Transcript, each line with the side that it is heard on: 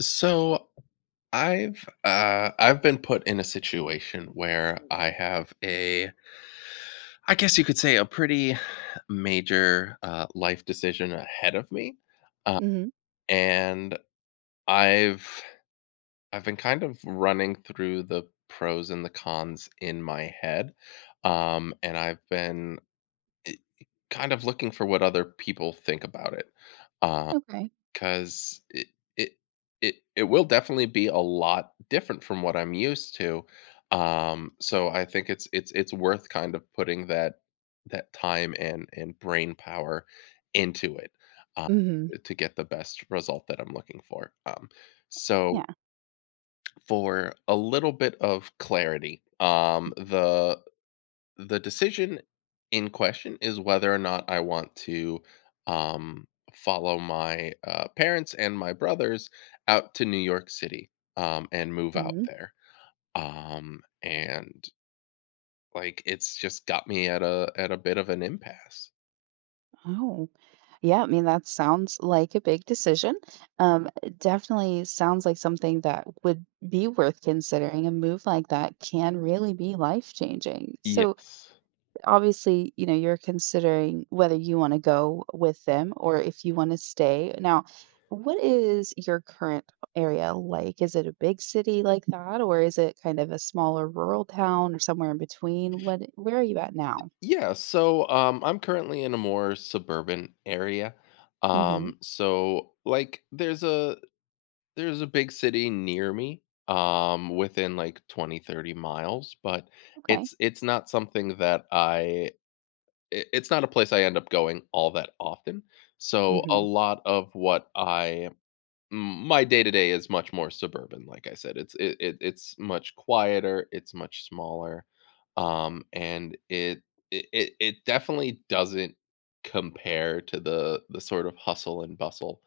left: So I've been put in a situation where I have a, I guess you could say, a pretty major life decision ahead of me, uh,
right: Mhm.
left: and I've I've been kind of running through the pros and the cons in my head, and I've been eh, kind of looking for what other people think about it. um,
right: Okay.
left: 'Cause it it will definitely be a lot different from what I'm used to, so I think it's worth kind of putting that time and brain power into it, um,
right: Mhm.
left: to get the best result that I'm looking for. So
right: Yeah.
left: for a little bit of clarity, the decision in question is whether or not I want to, um, follow my parents and my brothers out to New York City and move out
right: Mhm.
left: there. And like it's just got me at a bit of an impasse.
right: Oh. Yeah, I mean, that sounds like a big decision. It definitely sounds like something that would be worth considering. A move like that can really be life-changing. So,
left: Yes.
right: obviously, you know, you're considering whether you wanna go with them or if you wanna stay. Now, what is your current area like? Is it a big city like that, or is it kind of a smaller rural town or somewhere in between? What where are you at now?
left: Yeah, so I'm currently in a more suburban area.
right: Hmm.
left: Um so like there's a There's a big city near me, within, like, 20, 30 miles, but
right: Okay.
left: it's not something that I it's not a place I end up going all that often, so a
right: Hmm.
left: lot of what I m my day-to-day is much more suburban. Like I said, it's much quieter, it's much smaller, and it definitely doesn't compare to the sort of hustle and bustle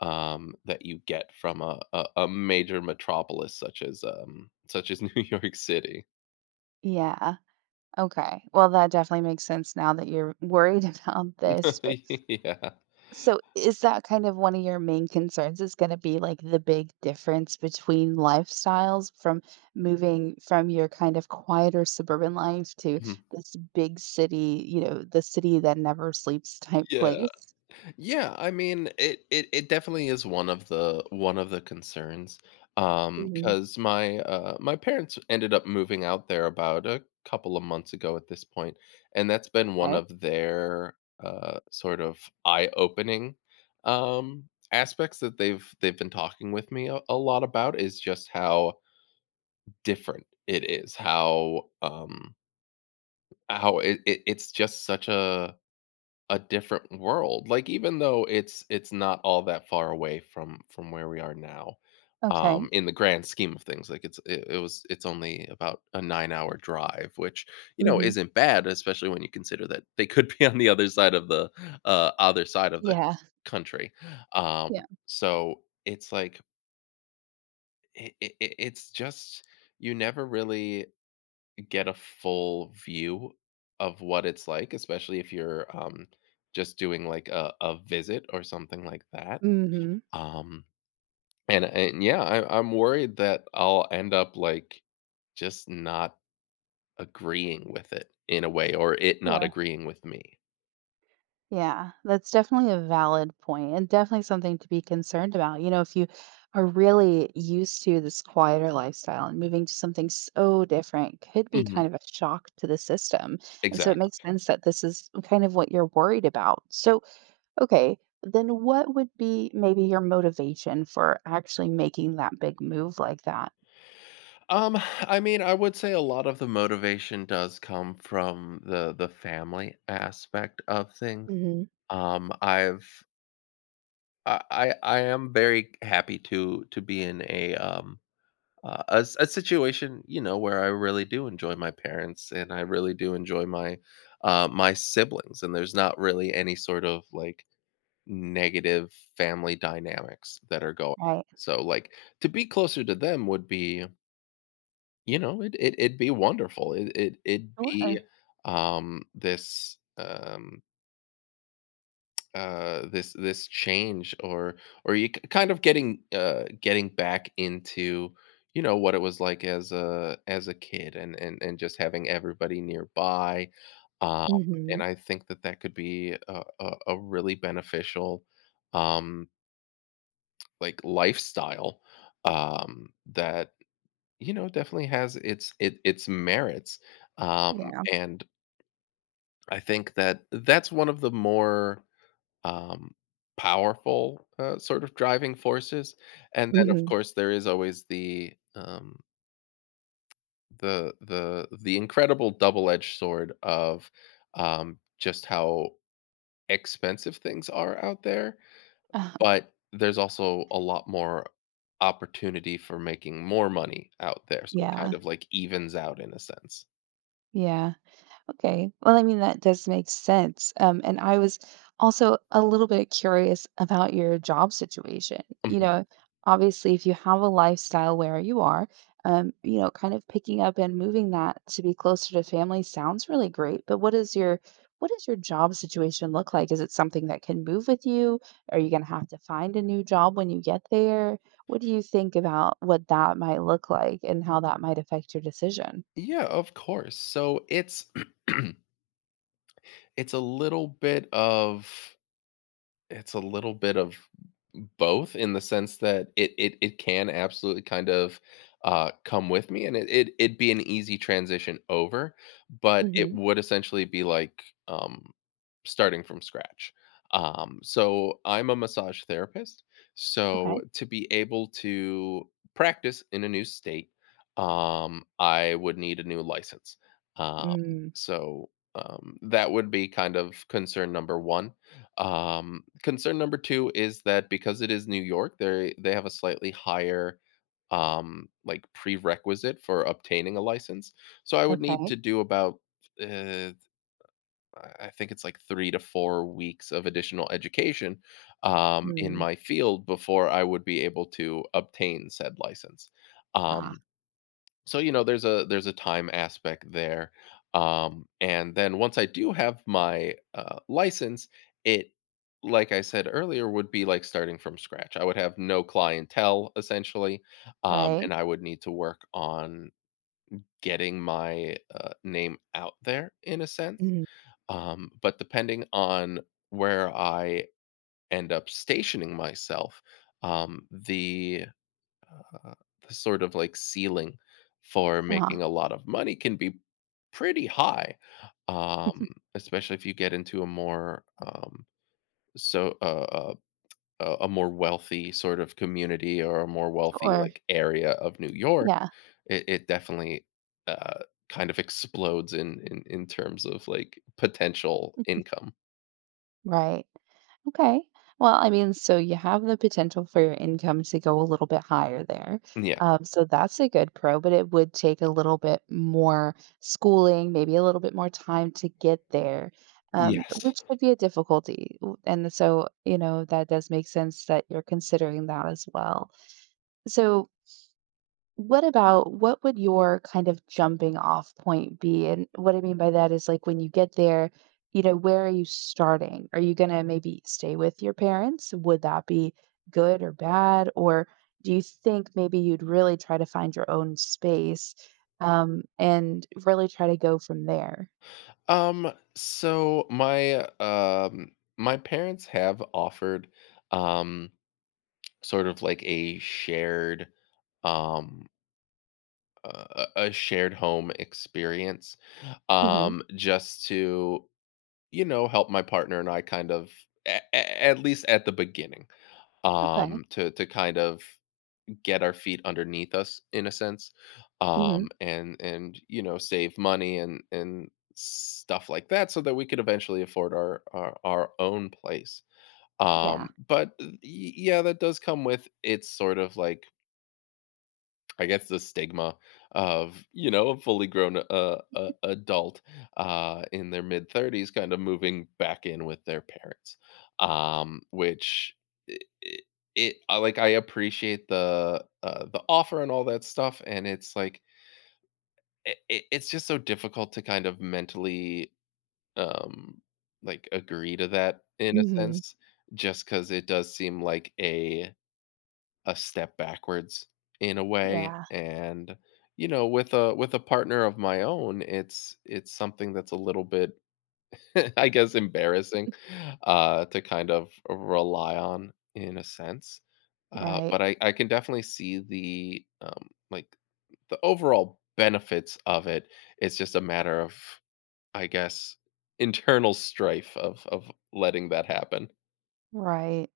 left: that you get from a major metropolis such as New York City.
right: Yeah. Okay. Well, that definitely makes sense now that you're worried about this. But
left: Yeah.
right: so is that kind of one of your main concerns is going to be like the big difference between lifestyles from moving from your kind of quieter suburban life to
left: Mhm.
right: this big city, you know, the city that never sleeps type
left: Yeah.
right: place?
left: Yeah, I mean, it definitely is one of the concerns.
right: Hmm.
left: Because my parents ended up moving out there about a couple of months ago at this point, and that's been one
right: Okay.
left: of their sort of eye-opening um aspects that they've been talking with me a lot about, is just how different it is, how it it's just such a different world. Like, even though it's not all that far away from where we are now,
right: Okay.
left: in the grand scheme of things. Like, it's it, it was it's only about a 9-hour drive, which, you know,
right: Hmm.
left: isn't bad, especially when you consider that they could be on the other side of the other side of the
right: Yeah.
left: country. um
right: Yeah.
left: so it's like, it's just, you never really get a full view of what it's like, especially if you're just doing like a visit or something like that.
right: Hmm.
left: Um, and yeah, I'm worried that I'll end up like just not agreeing with it in a way, or it not
right: Sure.
left: agreeing with me.
right: Yeah, that's definitely a valid point and definitely something to be concerned about. You know, if you are really used to this quieter lifestyle and moving to something so different could be
left: Hmm.
right: kind of a shock to the system. And so it makes
left: Exactly.
right: sense that this is kind of what you're worried about. So, okay, then what would be maybe your motivation for actually making that big move like that?
left: Um, I mean, I would say a lot of the motivation does come from the family aspect of things.
right: Hmm.
left: I've I am very happy to be in a s a situation, you know, where I really do enjoy my parents and I really do enjoy my, my siblings, and there's not really any sort of, like, negative family dynamics that are going.
right: Right.
left: So, like, to be closer to them would be, you know, it'd be wonderful. It'd be,
right: Sure.
left: um, this, um this change, or you kind of getting, getting back into, you know, what it was like as a kid and just having everybody nearby, um and
right: Hmm.
left: I think that could be a, a really beneficial, um like, lifestyle, that, you know, definitely has its merits, um
right: Yeah.
left: and I think that that's one of the more, um, powerful, sort of driving forces. And then, of
right: Hmm.
left: course, there is always the incredible double-edged sword of, just how expensive things are out there, but there's also a lot more opportunity for making more money out there, so it kind
right: Yeah.
left: of, like, evens out in a sense.
right: Yeah. Okay. Well, I mean, that does make sense. And I was also a little bit curious about your job situation. You
left: Mhm.
right: know, obviously, if you have a lifestyle where you are, you know, kind of picking up and moving that to be closer to family sounds really great. But what does your job situation look like? Is it something that can move with you? Are you going to have to find a new job when you get there? What do you think about what that might look like and how that might affect your decision?
left: Yeah, of course. So it's it's a little bit of, It's a little bit of both, in the sense that it can absolutely kind of, come with me, and it'd be an easy transition over, but it
right: Hmm.
left: would essentially be like, um, starting from scratch. So I'm a massage therapist, so
right: Okay.
left: to be able to practice in a new state, I would need a new license. Um,
right: Mm.
left: so, that would be kind of concern number 1. Concern number 2 is that because it is New York, they have a slightly higher, like, prerequisite for obtaining a license. So I would need
right: Okay.
left: to do about, uh, I think it's like 3 to 4 weeks of additional education, in
right: Mm.
left: my field before I would be able to obtain said license.
right: Ah,
left: Um, so, you know, there's a time aspect there, and then once I do have my license, it, like I said earlier, would be like starting from scratch. I would have no clientele, essentially,
right: right.
left: and I would need to work on getting my name out there, in a sense,
right: Mhm.
left: but depending on where I end up stationing myself, um the uh, the sort of, like, ceiling for
right: Uh-huh.
left: making a lot of money can be pretty high, um, especially if you get into a more, so uh, uh, a more wealthy sort of community, or a more wealthy,
right: Sure.
left: like, area of New York.
right: Yeah,
left: It definitely, uh, kind of explodes in, in terms of, like, potential income.
right: right. Okay. Well, I mean, so you have the potential for your income to go a little bit higher there.
left: Yeah.
right: So that's a good pro, but it would take a little bit more schooling, maybe a little bit more time to get there,
left: Yes.
right: which could be a difficulty. And so, you know, that does make sense that you're considering that as well. So, what about what would your kind of jumping off point be? And what I mean by that is like when you get there, you know, where are you starting? Are you going to maybe stay with your parents? Would that be good or bad? Or do you think maybe you'd really try to find your own space, and really try to go from there?
left: Um so my um my parents have offered, um sort of like a shared, um a shared home experience,
right: Hmm.
left: just to, you know, help my partner and I kind of, at least at the beginning,
right: Okay.
left: to kind of get our feet underneath us, in a sense,
right: Hmm.
left: and, you know, save money and stuff like that, so that we could eventually afford our own place, um
right: Yeah.
left: but yeah, that does come with its sort of, like, I guess, the stigma of, you know, a fully grown, adult, in their mid 30s, kind of moving back in with their parents, which, it, it, like, I appreciate the, the offer and all that stuff, and it's like, it's just so difficult to kind of mentally, um, like, agree to that, in a
right: Hmm.
left: sense, just because it does seem like a step backwards, in a way,
right: Yeah.
left: and, you know, with a partner of my own, it's something that's a little bit, I guess, embarrassing, to kind of rely on, in a sense,
right: Right.
left: but I can definitely see the, like, the overall benefits of it. It's just a matter of, I guess, internal strife of letting that happen.
right: Right.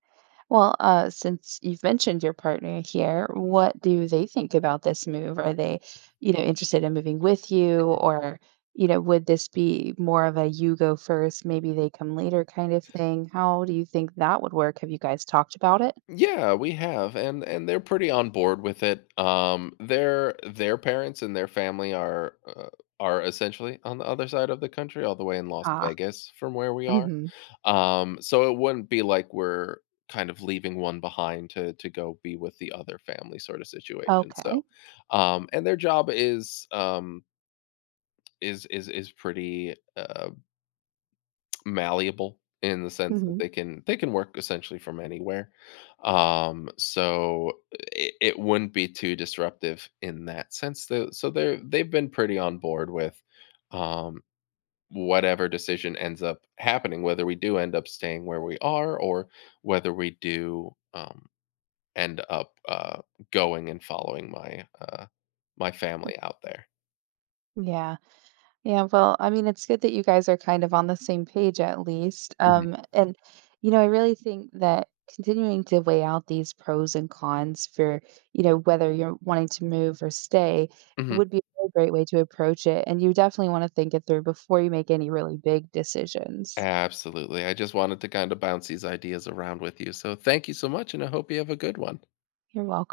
right: Well, since you've mentioned your partner here, what do they think about this move? Are they, you know, interested in moving with you, or, you know, would this be more of a you go first, maybe they come later kind of thing? How do you think that would work? Have you guys talked about it?
left: Yeah, we have, and they're pretty on board with it. Their parents and their family are, are essentially on the other side of the country, all the way in Las
right: Ah,
left: Vegas from where we are.
right: hmm,
left: So it wouldn't be like we're kind of leaving one behind to go be with the other family, sort of situation. So,
right: okay.
left: and their job is, is pretty malleable, in the sense that
right: Hmm.
left: they can work essentially from anywhere. So it, it wouldn't be too disruptive, in that sense. Though, so they've been pretty on board with, um, whatever decision ends up happening, whether we do end up staying where we are, or whether we do, end up, going and following my, my family out there.
right: Yeah. Yeah, well, I mean, it's good that you guys are kind of on the same page at least.
left: Mhm.
right: And, you know, I really think that continuing to weigh out these pros and cons for, you know, whether you're wanting to move or stay
left: Mhm.
right: would be a really great way to approach it. And you definitely want to think it through before you make any really big decisions.
left: Absolutely. I just wanted to kind of bounce these ideas around with you. So thank you so much, and I hope you have a good one.
right: You're welcome.